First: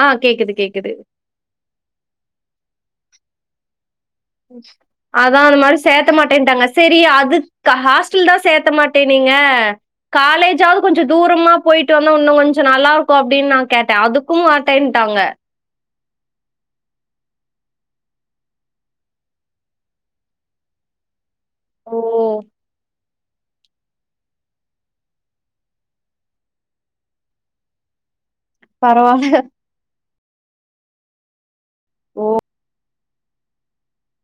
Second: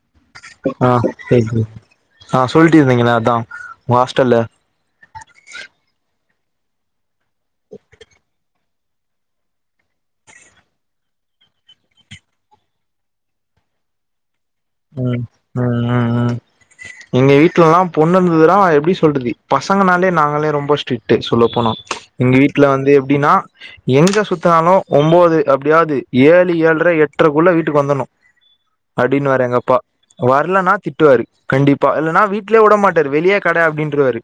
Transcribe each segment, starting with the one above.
ஆ கேக்குது ஆ கேக்குது கேகுது ஆ சொல்ட்டு இருந்திங்கல அதா உங்க ஹாஸ்டல்ல அதா அந்த மாரி சேத்த மாட்டேன்ட்டாங்க சேரி அதுக்கு ஹாஸ்டல் தா சேத்த மாட்டேனீங்க காலேஜாவ்து கொஞ்சொ தூரமா போயிட்டு வந்தா இன்னொ கொஞ்சொ நல்லா இருக்கு அப்டின் நா கேட்டே அது க்கும் ம் மாட்டேன்ட்டாங்க ம் ம் ம் எங்க வீட்லலா பொண்ணுந்ததுனா எப்டி சொல்றது பசங்கனாலே நாங்களே ரொம்பொ ஸ்டிட் டு சொல்ல போனோ ஓ எங்க வீட்ல வந்து எப்டின்னா எங்க சுத்துனாலு ஒம்போது அப்டியாது ஏழு ஏழ்ற எட்றக்குள்ள வீட்டுக்கு வந்தணு அப்டின்னு பரவால்ல வாரு எங்கப்பா வர்லான திட்டுவாரு கண்டிப்பா இல்லன்னா வீட்லே விடமாட் டாரு வெளியே கெட அப்டின்றுவாரு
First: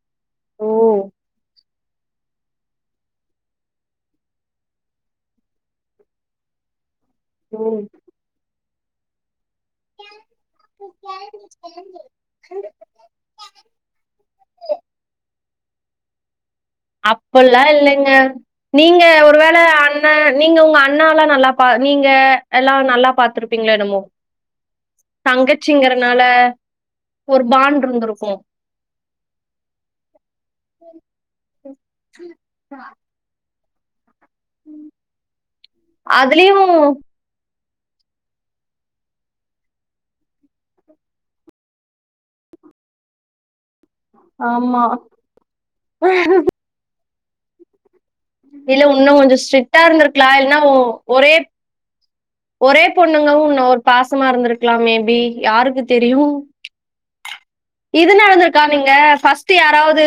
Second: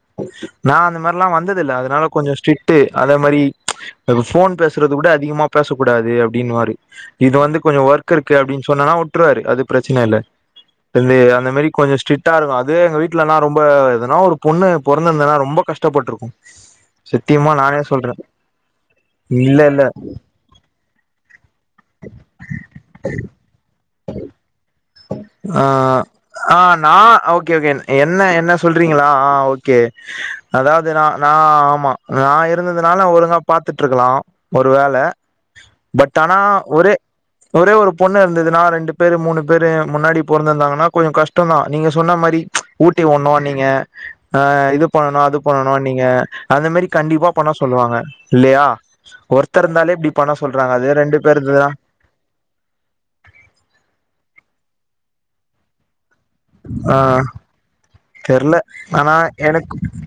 ஓ நா அந்த மாரிலா வந்ததில்ல அதுனால கொஞ்சொ ஸ்டிட்டு அத மாரி [unintelligible] ஃபோன் பேசுறது கூட அதிகமா பேசக் கூடாது அப்டின்னுவாரு இது வந்து கொஞ்சோ ம் ஒர்க் இருக்கு அப்டின்னு சொன்னன்னா உட்ருவாரு அது பிரச்சன இல்ல து வந்து அந்த மாரி கொஞ்சோ ஸ்ட்ரிக்டா இருக்கு அதுவே எங்க வீட் லலா ரொம்ப எதுனா ஒரு பொண்ணு பொறந்திருந்தேன்னா ரொம்போ கஷ்டப்பட்ருக்கு சத்தியமா அப்பல்லா நானே இல்லங்க சொல்றே நீங்க ஒரு இல்ல வேள இல்ல அண்ண நீங்க உங்க அண்ணா எல்லா நல்லா பா நீங்க எல்லா நல்லா பாத்துருப்பீங்களோ என்னமோ ஆ தங்கச்சிங்கறனால ஆ நா ஒரு ஓகே ஓகே பாண்ட் என்ன இருந்திருக்கு என்ன சொல்றீங்களா ஆ ஓகே அதாது நா ஆமா நா இருந்ததுனால ஒழுங்கா பாத்துட்டு இருக்கலா ஒரு வேள பட் ஆனா அதுலயு ஒரே ஒரே ஒரு பொண்ணு இருந்ததுன்னா ரெண்டு பேரு மூணு பேரு முன்னாடி பொறந்திருந்தாங்கன்னா கொஞ்சோ கஷ்டோந்தா நீங்க சொன்ன மாரி ஊட்டி உட்ணு நீங்க ஆ ஆமா இது பண்ணனு அது பண்ணனும் நீங்க அந்த மாரி கண்டிப்பா பண்ண சொல்லுவாங்க இல்லயா இல்ல உன்னு கொஞ்சோ ஒருத்தர் ஸ்ட்ரிக்டா இருந்தாலே இப்டி இருந்திருக்கலா பண்ண இல்லன்னா சொல்றாங்க அதே ரெண்டு ஒரே பேர் இருந்ததுனா ஒரே பொண்ணுங்கவு இன்னு ஒரு பாசமா இருந்துருக்கலா மேபி யாருக்கு தெரியு ஆ இது தெர்ல நடந்திருக்கா நீங்க ஆனா ஃபஸ்ட்டு எனக்கு யாராது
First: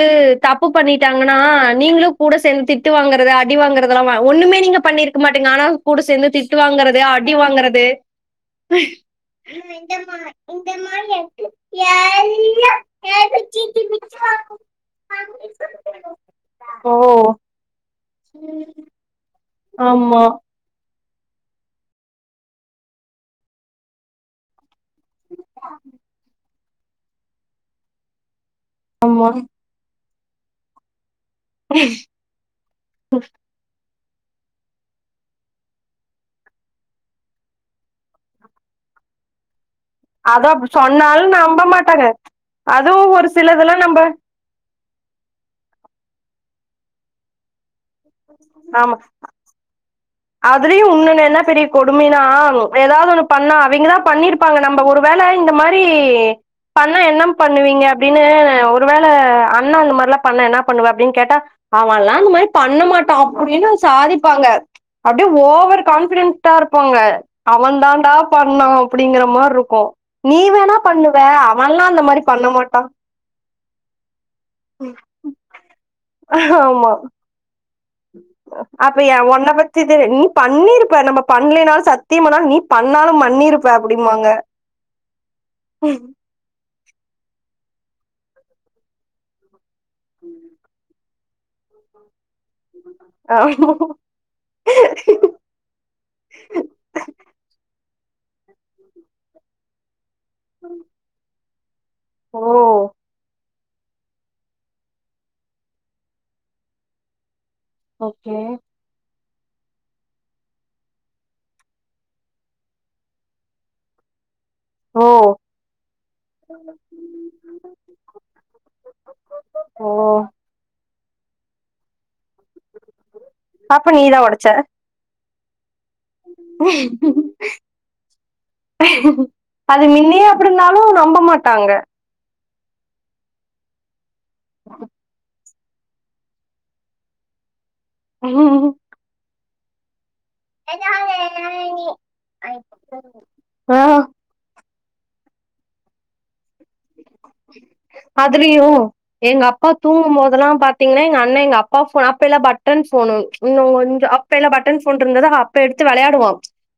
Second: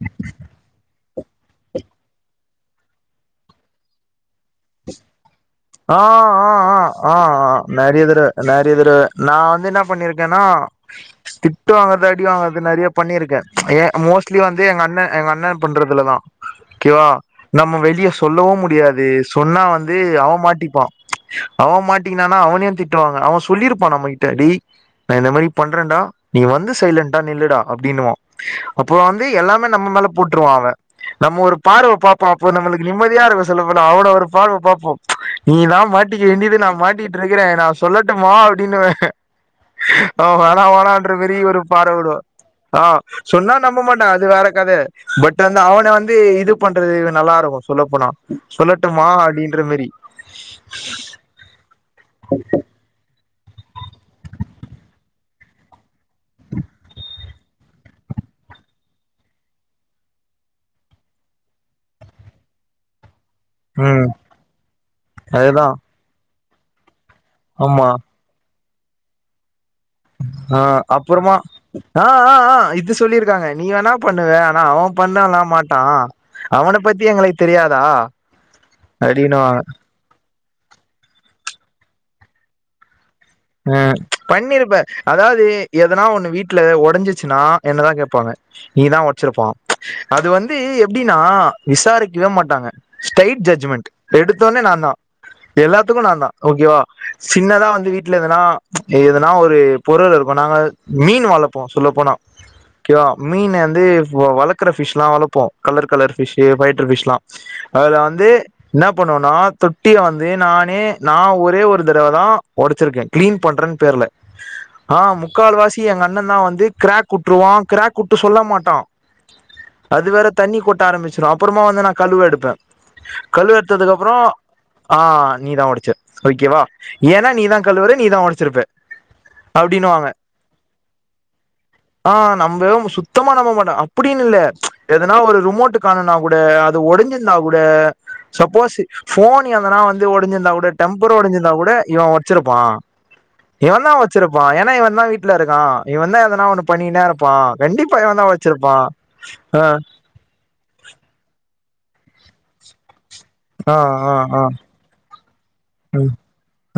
தப்பு பண்ணிட்டாங்கன்னா நீங்களு கூட சேந்து திட்டு வாங்கறது அடி வாங்கறதெல்லா ஒண்ணுமே நீங்க பண்ணிருக்க மாட்டீங்க ஆனா ஆ கூட சேந்து ஆ ஆ திட்டு வாங்கறது ஆ அடி ஆ வாங்கறது நெறையா தடவ நெறைய தடவ நா வந்து என்ன பண்ணியிருக்கேன்னா திட்டு வாங்கறது அடி வாங்கறது நெறய பண்ணியிருக்கே ஏ மோஸ்ட்லி வந்து எங்க அண்ண எங்க அண்ண பண்றதுலதா ஓகேவா ஓ நம்ம வெளிய சொல்லவும் முடியாது சொன்னா வந்து ஆமா அவ மாட் ட்டிப்பா அவ மாட்டிக்கினாங்கனா அவனையு திட்டுவாங்க அவ சொல்லிருப்பா நம்மக்கிட்ட டேய் நா இந்த மாரி பண்றேன்டா நீ வந்து சைலன்டா நில்லுடா அப்டின்னுவா அப்புறோ வந்து ஆமா எல்லாமே நம்ம மேல போட்டுருவா அவ நம்ம ஒரு பார்வ பாப்பா அப்ப நம்மளுக்கு நிம்மதியா இருக் சொல்ல போனா அவன ஒரு பார்வ பாப்போ நீ தா மாட்டிக்க வேண்டியது நா மாட்டிட்டு இருக்கிற நா சொல்லட்டுமா அப்டின்னுவ அவ அதா வேணா வேணா என்ற சொன்னாலு மேரி ஒரு நம்ப பார்வ மாட்டாங்க வரு ஆ அதுவு ஒரு சொன்னா சிலதெல்லா நம்ப நம்பமாட்டா அது வேற கத பட் வந்து அவன வந்து இது பண்றது நல்லா இருக்கு சொல்லப்போனா ஆமா சொல்லட்டுமா அப்டின்ற மேரி அதுலயு இன்னொன்னு என்ன பெரிய கொடுமைனா ஏதாவது ஒண்ணு பண்ணா அவிங்கதா பண்ணிருப்பாங்க நம்ப ஒரு வேள இந்த மாரி பண்ணா என்ன பண்ணுவீங்க அப்டின்னு ஒருவேள அண்ணா அந்த மாரிலா பண்ணா என்ன பண்ணுவ அப்டின்னு கேட்டா அவன்லா அந்த மாரி பண்ண மாட் டா அப்டின்னு ம் சாதிப்பாங்க அப்டே அதுதா ஓவர் கான்ஃபிடென்டா இருப்பாங்க அவன் ஆமா தாண்டா பண்ணா அப்டிங்கற மார் இருக்கு ஆ அப்புறமா ஆ மாரி ஆ பண்ண ஆ மாட்டா இது சொல்லியிருக்காங்க நீ வேணா பண்ணுவ ஆனா அவ பண்ணலா மாட்டா அவன ஆமா பத்தி எங்களுக்கு தெரியாதா அப்ப ஏ ஒன்ன அப்டின்னுவாங்க பத்திது நீ பண்ணிருப்ப நம்ப பண்லனாலு சத்தியம் பண்ணாலு நீ பண்ணாலு பண்ணிருப் ம் பண்ணிருப்ப அதாவது எதனா ஒண்ணு வீட்ல ஒடைஞ்சிச்சுன்னா என்னதா கேப்பாங்க நீதா ஒடச்சிருப்பா அது வந்து எப்டின்னா விசாரிக்கவே மாட்டாங்க ஸ்டைட் ஜட்ஜ்மென்ட் எடுத்தோன்னே நான்தா எல்லாத்துக்கு நான்தா ஓகேவா சின்னதா வந்து வீட் ல எதனா எதுனா ஒரு பொருள் இருக்கு நாங்க மீன் வளப் போ சொல்லப் போனா ஓ ஒகேவா மீன் வந்து இப்ப வளக் க்கர ஃபிஷ்லா வளப்போ கலர் கலர் ஃபிஷூ பைட்டர் பிஷ்லா அதுல வந்து ஓகே என்ன பண்ணுவோனா தொட்டிய வந்து நானே நா ஒரே ஒரு தடவை தா ஒடச் சிருக்கே கிளீன் பண்றன் பேர்ல ஆ ஓ முக்கால்வாசி எங்க அண்ணேன் தா வந்து கிராக் வுட்ருவா கிராக் வுட்டு சொல்ல மாட்டா ஓ அது வேற தண்ணி கொட்ட ஆரம்பிச்சிரு அப்றமா வந்து நா கழுவ எடுப்பே கழுவ அப்ப எடுத்ததுக்கு அப்புறோ நீதா ஒடச்ச ஆ நீதா ஒடச்சே ஓகேவா ஏனா நீ தா அது அப்டின்னுவாங்க மின்னேய அப்டி இருந்தாலு நம்ப மாட்டாங்க ஆ நம்பே சுத்தமா நம்ப மாட்டோ அப்டின்னு இல்ல எதனா ஒரு ரிமோட்டு் ரிமோட் காணோனா கூட அது ஒடைஞ்சிருந்தா கூட சப்போஸூ போன் எதனா வந் து ஒடஞ்சிருந்தா கூட டெம்பர் ஒடஞ்சிருந்தா கூட இவ ஒட்ச்சிருப்பா இவன் ஆ தா ஒட்ச்சி ருப்பான் ஏனா இவன் தா வீட்ல இருக்கா இவன் தா எதனா ஒன்னு பண்ணினே இருப்பா கண்டிப்பா இவன் தா ஒட்ச்சிருப்பா ஆ தூங்கும்போதெல்லா பாத் பத்தீங்ன்னா எங்க அண்ணே எங்க அப்பா போனு அப்பயெல்லா பட்டன் போனு இன்னு ஆ கொஞ்சோ ஆ அப்ப ஆ எல்லா பட்டன் போன் இருந்ததா அப்ப எடுத்து ம் வெளயாடுவா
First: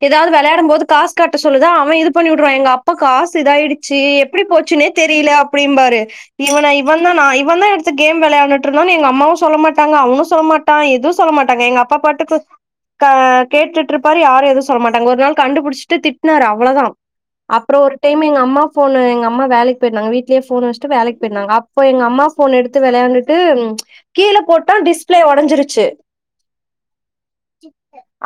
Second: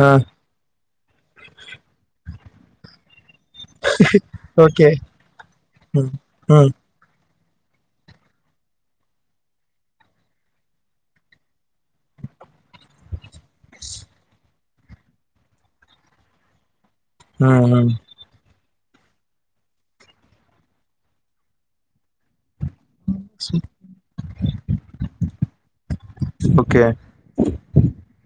ஆ ஏதாவ்து வெளயாடும் போது காசு கட்ட சொல்லுதா அவ இது பண்ணி விட்ருவா எங்க அப்பா காசு இதாயிடுச்சு எப்படி போச் ஓகே சுனே தெரியல அப்டிம்பாரு ம் இவன ம் இப் இவன்தா நா இவன் தா எடுத்து கேம் விளாண்டுட்டு இருந்தானு எங்க அம்மாவு சொல்ல மாட்டாங்க அவனு சொல்ல மாட்டா எதுவு சொல்ல மாட்டாங்க எங்க அப்பா பாட் டுக்கு க கேட்டுட் இருப்பாரு யாரு எதுவு சொல்ல மாட்டாங்க ஒரு நாள் கண்டுபிடிச்சிட்டு திட்னாரு அவ்ளதா ம் அப்றோ ம் ஒரு டைமு எங்க அம்மா போன எங்க அ அம்மா வேலைக்கு போயிருந்தாங்க வீட்லே போன் வச்சுட்டு வேலைக்கு போயிருந்தாங்க அப்ப எங்க அம்மா போன எடுத்து வெளாண்டுட்டு கீழ போட்டா டிஸ்பிளே உடஞ்சிருச்சு ஓகே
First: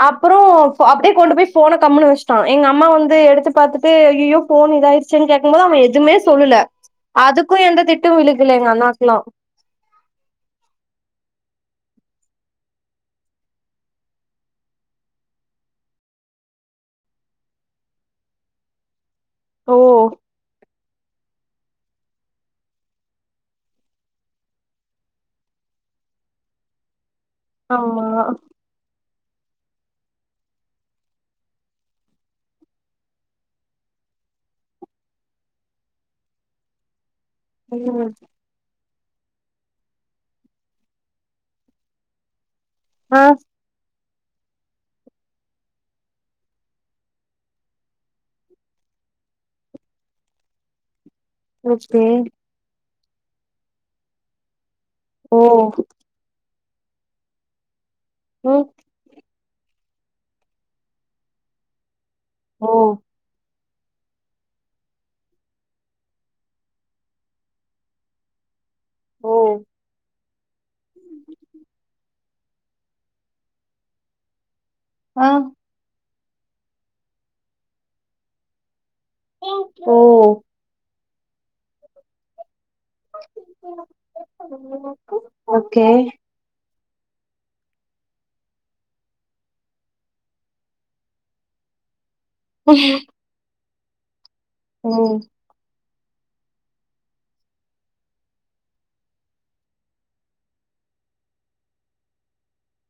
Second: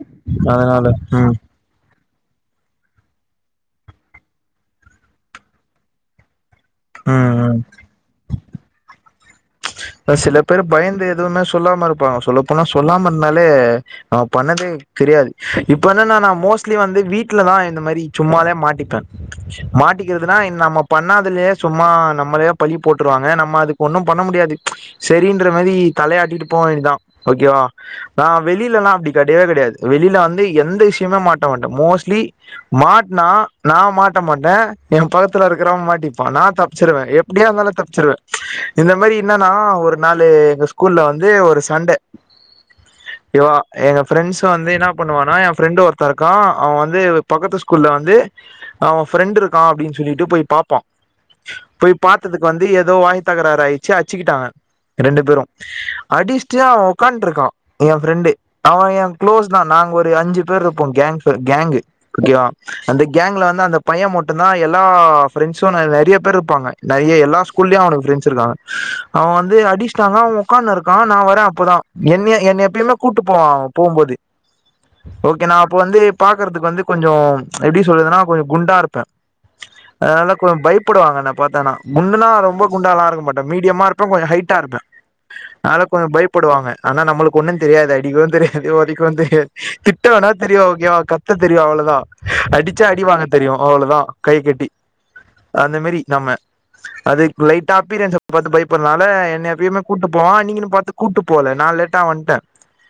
அப்றோ அதனால அப்டியே கொண்டு ம் போய் போன கம்முனு வச்சுட்டா எங்க அம்மா வந்து எடுத்து பாத்தட்டு ஐய்யயோ போன் இதாயிடுச்சுன் கேக்கும் போது அவ எ எதுமே சொல்லல ம் ம் அதுக்கு எந்த திட்டு விழுகல எங்க அண்ணாக்குலா சில பேர் பயந்து எதுவுமே சொல்லாம இருப்பாங்க சொல்ல போனா சொல்லாம இருந்தாலே அவ பண்ணதே தெரியாது இப்பென்ன நா மோஸ்ட்லி வந்து வீட்லதா இந்த மாரி சும்மாதா மாட்டிப்பே ஓ மாட்டிகிறதுன்னா இன் நம்ம பண்ணாதுலே சும்மா நம்மலயே பழி போட்டுருவாங்க நம்ம அதுக்கு ஒன்னு பண்ண முடியாது சரின்ற மாதி தலையாட்டிட்டு போவ வேண்டியதா ஓகேவா ஆமா நா வெளியிலல்லா அப்டி கெடயவே கெடயாது வெளில வந்து எந்த விஷ்யமே மாட்ட மாட்டே மோஸ்ட்லி மாட்னா நா மாட்ட மாட்டே எ பக்கத்துல இருக்கிறவ மாட்டிப்பா நா தப்ச்சிருவே எப் எப்டியா இருந்தாலு ம் தப்ச்சிருவே இந்த மாரி என்னன்னா ஒரு நாளு எங்க ஸ்கூல்ல வந்து ஒரு சண்ட ஆ ஓகேவா எங்க ஃப்ரெண்ட்ஸ் வந்து என்ன பண்ணுவானா என் ஃப்ரெண்டு ஒருத்த இருக்கா அவ வந்து பக்கத்து ஸ்கூல்ல வந்து அவ ஃப்ரண்டு இருக்கா அப்டின் சொல்லிட்டு போய் பாப் போ போய் ஓகே பாத்ததுக்கு வந்து ஏதோ வாய் தகராறு ஆயிச்சு அச்சுக்கிட்டாங்க ரெண்டு ஓ பேரு அடிச்ட்டு அவ உக்காந்து இருக்கா எ ஃப்ரெண்டு ம் அவ எ குளோஸ் தா நாங்க ஒரு அஞ்சு பேரு இருப்போ கேங் கேங்கு ஓகேவா ஓ அந்த கேங்க்ல வந்து அந்த பைய மட்டுந்தா எல்லா ஃப்ரெண்ட்ஸூ நெறைய பேர் இருப்பாங்க நெறைய எல்லா ஸ்கூல்லயு அவனுக்கு ஃப்ரெண்ட்ஸ் இருக்காங்க அவ ஓ வந்து அடிச்டானா அவ உட்கானுருக்கா நா வரே அப்பதா என்ன என்ன எப்பயுமே கூட்டு போவா போம்போது ஆ ஓகே நா இப்ப வந்து பாக்குறதுக்கு வந்து கொஞ்சோ எபடி சொல்றதுன்னா கொஞ்சோ குண்டா இருப்பே ஓ அதுனால கொ பயப்படுவாங்க என்ன பத்தான்னா குண்டுன்னா ரொம்ப குண்டாலா இருக்க மாட்டே மீடியமா இருப்பே கொஞ்ச ஹைட்டா இருப்பே அனால ஓகே கொஞ்ச பயப் படுவாங்க ஆனா நம்மளுக் ஒன்னு தெரியாது அடிக்கவு தெரியாது ஒதைக்கவு தெரியாது திட்ட வேணா தெரியு ஓகேவா க த்த தெரியு அவ்ள தா அடிச்சா அடி வாங்க தெரியு அவ்ள தா கை கட்டி ம் அந்த மேரி நம்ம அது லைட்டா அப்பீரியன்ஸ பாத்து பயப்பட்ற்னால என்ன எப்பயுமே கூட்டு போவா அன்னைக்கினு பாத்து கூட்டு போல நா லேட்டா வந்ட்டே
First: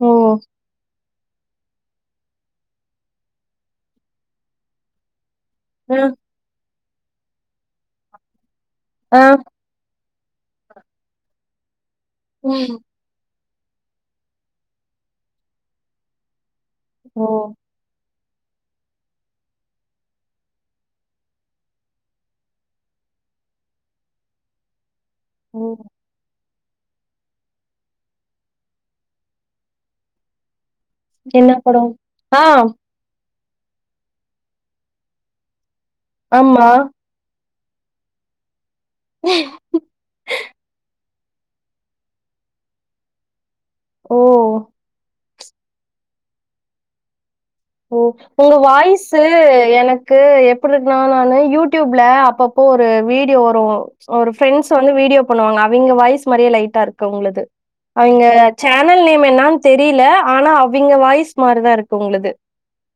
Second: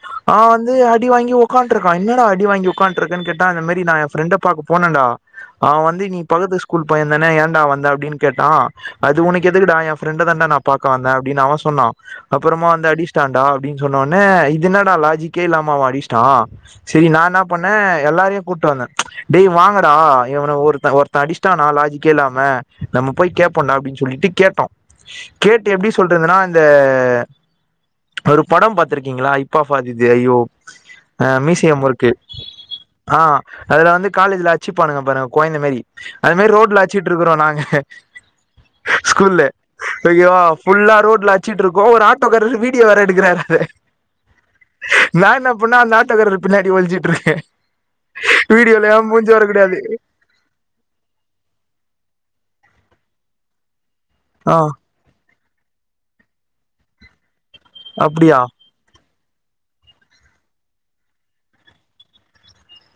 ஓ அவ வந் து அடி வாங்கி உக்காந்ட்ருக்கா என்னடா அடி வாங்கி உக்காந்ட்ருக்கன் கேட்டா இந்த மாரி நா எ ஃப்ரெண்ட பாக்க போனன்டா அவ ஆ வந்து நீ பக்கத்து ஸ்கூல் பையந்தான ஏண்டா வந்த அப்டின் கேட்டா அது ஆ உனக் எதுக்குடா எ ஃப்ரெண்ட தான்டா நா பாக்க வந்த அப்டின் அவ சொன்னா அப்பறமா ம் வந்து அடிஸ் ட்டான்டா அப்டின் சொன்ன உட்னே இது என்னடா லாஜிக்கே இல்லாம அவ அடிஸ்ட்டா செரி நா ஓ என்னா பண்ணே எல்லாரயு கூட்டு வந்தே டேய் வாங்கடா இவன ஒருத்த ஒருத்த அடிஸ்ட்டானா லாஜிக்கே இல்லாம நம்ம போய் கேப் போன்டா அப்டின் சொல்லிட்டு கேட்டோ ஓ கேட்டு எப்டி சொல்றதுனா இந்த ஒரு படம் பாத்திருக்கீங்களா ஹிப் ஆஃப் ஆதிது ஐயோ அ என்ன மீசையா படோ முறுக்கு ஆ ஆ அதுல வந்து காலேஜ்ல அச்சுப்பானுங்க பாருங்க கொழ்ந்த மாரி அது மாரி ஆமா ரோட்ல அச்சு ட்ருக்கறோ நாங்க ஸ்கூல்ல ஐயோ ஃபுல்லா ரோட்ல அச்சிட்ருக்கோ ஒரு ஆட்டோக்காரர் வீடியோ வேற எடுக்குறாரு ஓ நா என்ன பண்ணே அந்த ஆட்டோகாரர் பின்னாடி ஒளிஞ்சிட்ருக்கே ஓ உங்க வாய்ஸு வரக்கூடாது எனக் கு எப்பிட்ருக்னா நானு யூடியூப்ல அப்பப்போ ஒரு வீடியோ வரு ஒரு ஆ ஃப்ரெண்ட்ஸ் வந்து வீடியோ பண்ணுவாங்க அவிங்க வாய்ஸ் மாரியே லைட்டா இருக்கு உங்ளுது அவிங்க அப்டியா சேனல் நேம் என்னான் தெரியில ஆனா அவிங்க வாய்ஸ் மாரிதா இருக்கு உங்ளுது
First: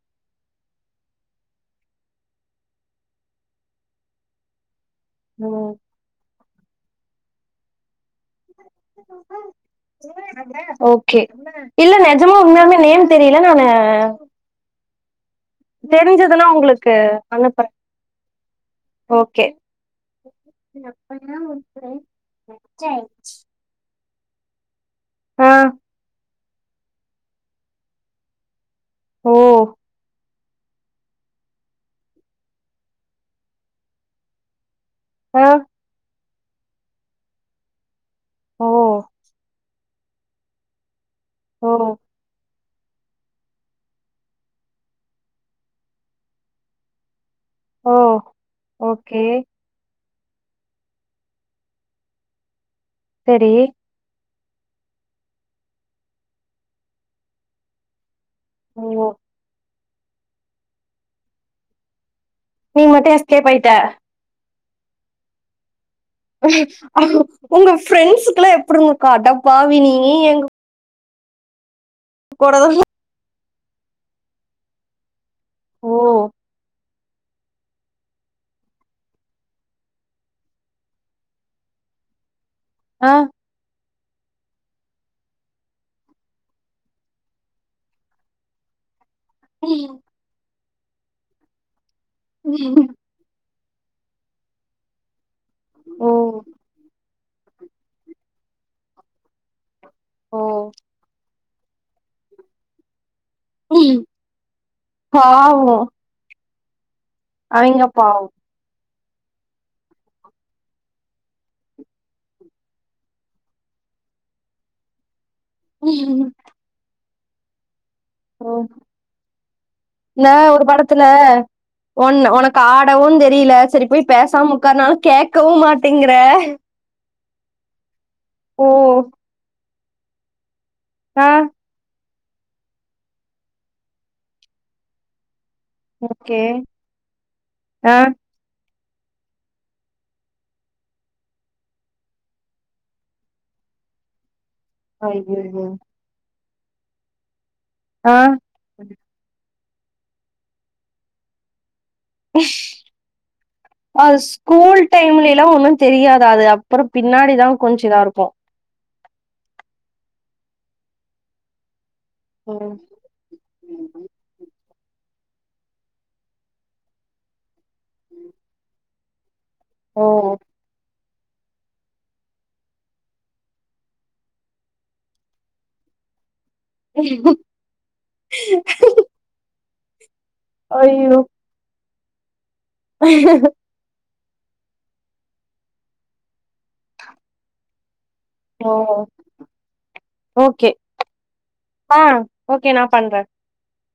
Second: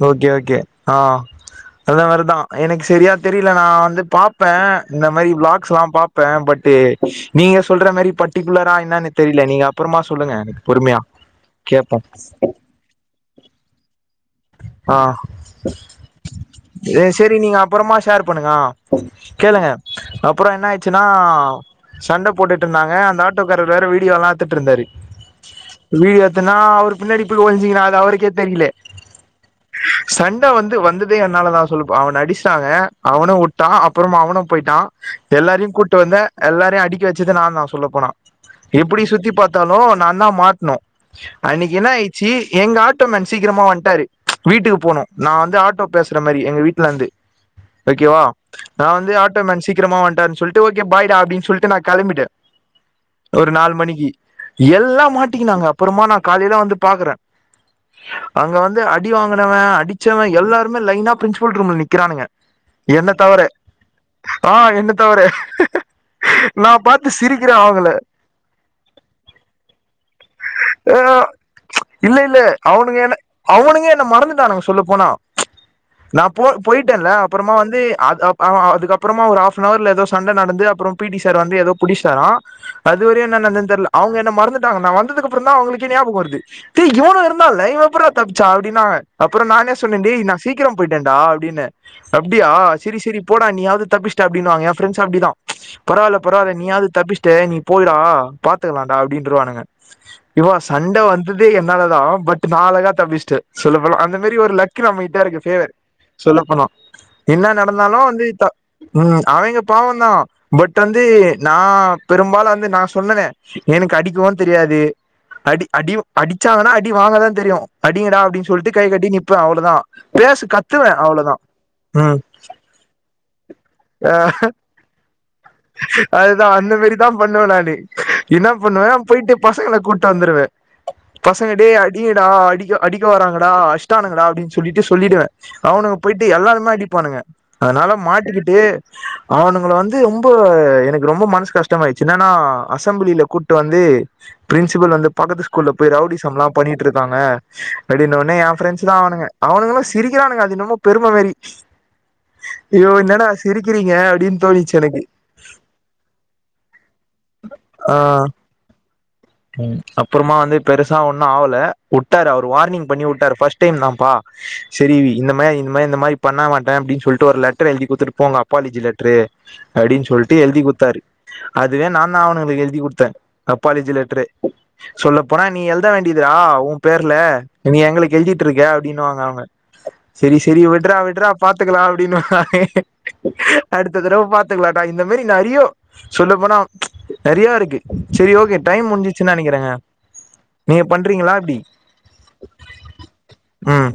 ஓகே ஓகே ஆ அந்த மாரிதா எனக் செரியா தெரியில நா வந்து பாப்பே இந்த மாரி ம். வ்ளாக்ஸ்ல்லா பாப்பே பட்டு் நீங்க சொல்ற மாரி ப ட்டிகுலரா என்னானு தெரில நீங்க அப்பறமா சொல்லுங்க எனக் பொறுமையா ஓகே இல்ல கேப்போ நெஜமா உண்மையாலுமே நேம் தெரியில நானு ஆ தெரிஞ்சதுன்னா உங்களுக்கு அ செரி நீங்க அனுப்புறே அப்பறமா ஷேர் பண்ணுங்க ஆ ஓகே கேளுங்க அப்பறோ என்ன ஆய்ட்ச்சின்னா அப்பனா ஒரு சண்ட மச்சை போட்டுட்ருந்தாங்க அந்த ஆட்டோ காரர் வேற வீடியோலா எத்துட்ருந்தாரு ஆ வீடியோ [unintelligible] நா அவுரு பின்னாடி போய் ஒளிஞ்சிகினே அது அவருக்கே தெரியிலே ஓ சண்ட வந்து வந்ததே என்னாலதா சொல்லுப்ப அவன அடிஸ்ட்டாங்க அவனு உட்டா அப்பறமா அவனு போய்ட்டா ஆ எல்லாரயு கூட்டு வந்தே எல்லாரயு அடிக்க வெச்சது நா தா சொல்லப்போனா ஓ இப்புடி சுத்தி பாத் தாலு நா தா மாட்ணு ஓ அன்னிக்கி என்னா ஆய்ச்சி எங்க ஆட்டோமேன் சீக்கிரமா வந்ட்டாரு வீட்டுக்கு போணு நா வந்து ஆட்டோ பேஸ்ற மாரி எங்க வீட்லந்து ஓ ஓகேவா நா வந்து ஓகே ஆட்டோமேன் சீக்கிரமா வந்ட்டாருன் சொல் ட்டு ஓகே பாய்டா அப்டின் சொல்ட்டு நா கெளம்பிட்டே ஒரு சரி நாலு மணிக்கி எல்லா மாட்டிக்கினாங்க அப்பறமா நா காலைல வந்து பாக்கறே அங்க வந்து அடி ஓ வாங்குனவ அடிச்சவ எல்லாருமே லைனா ப்ரின்ஸ்பல் ரூம்ல நிக்கிறானுங்க நீ என்ன மட்டும் தவர எஸ்கேப் ஆயிட்ட ஆ என்ன தவர நா பாத்து சிரிக்கிறே உங்க அவங்கள ஃப்ரெண்ட்ஸுக்கெல்லா எப்பிட்ருந்துர்க்கு அடப்பாவி நீயி எங்க ஆ இல்லல்ல கூட தா அவனுங்க என்ன அவனுங்க என்ன மறந்துடானுங்க சொல்ல போனா ஓ நா போ போயிட்டேன்ல அப்புறமா வந்து அத் ஆ ஆ அதுக்கப்புறமா ஒரு ஹாஃப் அன் ஹவர்ல ஏதோ சண்ட நடந்து அப்புற பி டி சார் வந்து ஏதோ புடிச்சிட்டாரா ஆ அதுவரையு என்ன நடந்தது தெர்ல அவுங்க என்ன மறந்துட்டாங்க நா வந்ததுக்கு அப்புறந்தா அவுங்களுக்கே ஞாபக வருது டேய் இவனு இருந்தால்ல இவ எப்புட்றா தப்ச்சா அப்டின்னாக அப்புற நானே சொன்னே டேய் நா சீக்கிர போயிட்டேன்டா அப்டின்ன அப்டியா சரி சரி போடா நீயாவது தப்பிசட்ட அப்டின்னுவாங்க ஏ ஃப்ரெண்ட்ஸ் அப்டி தா ஓ பரவாயில்ல பரவாயில்ல நீயாவது தப்ச்சிட்ட நீ போய்டா பாத்துக்கலாம்டா அப்டின்றுவாங்க ஓ இவ சண்ட வந்து ததே என்னால பட் நான் அழகா தப்பிச்சட்ட சொல்லப் போனா அந்த மேரி ஒரு லக்கு நம்மக்கிட்ட இருக்கு பாவோ சொல்லப் போனா என்ன அவிங்க நடந்தாலு பாவோ வந்து த ம் அவங்க பாவம் தா பட் வந்து நா பெரும்பாலு வந்து நா சொன்னனே எனக்கு அடிக்கவு தெரியாது அடி அடி அடிச்சாங்கன்னா அடி வாங்கதா தெரியு அடிங்கடா ஓ அப்டின்னு சொல்ட்டு கை கட்டி நிப்ப அவ்ளதா பேசு கத்துவ அவ்ளதா ஒன்னு ஒனக்கு ஆடவு தெரியல சரி போய் பேசாம உக்காரனாலு கேக்கவு மாட்டேங்கற தா பண்ணுவ நானு என்ன பண்ணுவ போயிட்டு பசங்கள கூட்டு வந்துருவே ஆ பசங்க டேய் அடிங்கடா அடிக்க அடிக் க வராங்கடா அச்சிட்டாங்கடா அப்டின்னு சொல்லிட்டு சொல்லிடுவ அவனுங்க போயிட்டு ஓகே எல்லாருந்தா அடிப்பானுங்க அதனால ஆ மாட்டிக்கிட்டு அவனுங்கள வந்து ரொம்ப எனக்கு ரொம்ப மனசு கஷ்டமாயிச்சு என்னன்னா அசம்பிளில கூட்டு வந்து பிரின்சிபல் வந்து பக்கத்து ஐய்யய்யோ ஸ்கூல்ல போய் ரவுடிசம்லா பண்ணிட்டு இருக்காங்க ஆ அப்டின்னோன்னே ஏ ஃப்ரெண்ட்ஸு தா அவனுங்க அவனுங்களு சிரிக்கிறானுங்க அது என்னமோ பெரும மாரி ஐயோ என்னடா சிரிக்கிறீங்க அது அப்டின்னு தோணிச்சு ஸ்கூல் எனக்கு டைம்ல எல்லாம் ஒன்னு தெரியாதா அது அப்புற பின்னாடிதா கொஞ்ச ஆ இதா இருக்கு ம் அப்புறமா வந்து பெருசா ஒண்ணு ஆவல உட்டாரு அவரு ம் வார்னிங் பண்ணி உட்டாரு ஃபஸ்ட் டைம் தாப்பா செரி இன்னமே இந்த மாரி இந்தமாரி இனி பண்ண மாட்ட அப்டின்னு சொல்லிட்டு ஒரு லெட்டர் எழுதி குடுத்துட்டு போங்க அப்பாலஜி லெட்ரு ஓ அப்டின்னு சொல்லிட்டு எழுதிக் குடுத்தாரு அதுவே நான்தா அவனுங்களுக்கு எழுதி குடுத்த அப்பாலேஜி லெட்டரு சொல்லப் போனா நீ எழுத வேண்டியதுடா ஒம் பேர்ல நீ எங்களுக் எழுதிட்டு இருக்க அப்டின்னுவாங்க அவுங்க சரி சரி விட்றா ஐயோ விட்றா பாத்துக்கலா அப்டின்னுவாய்ங்க அடுத்த தடவ பாத்துக்கலாம்டா இந்த மாரி நெறைய சொல்ல போனா நெறையா இருக்கு செரி ஓகே ஓ டைம் முடிஞ்சிச்சுன்னு நெனைக்கிறேங்க ஓகே நீங்க பண்றீங்களா எப்டி ஆ ஓகே நா பண்ற ம்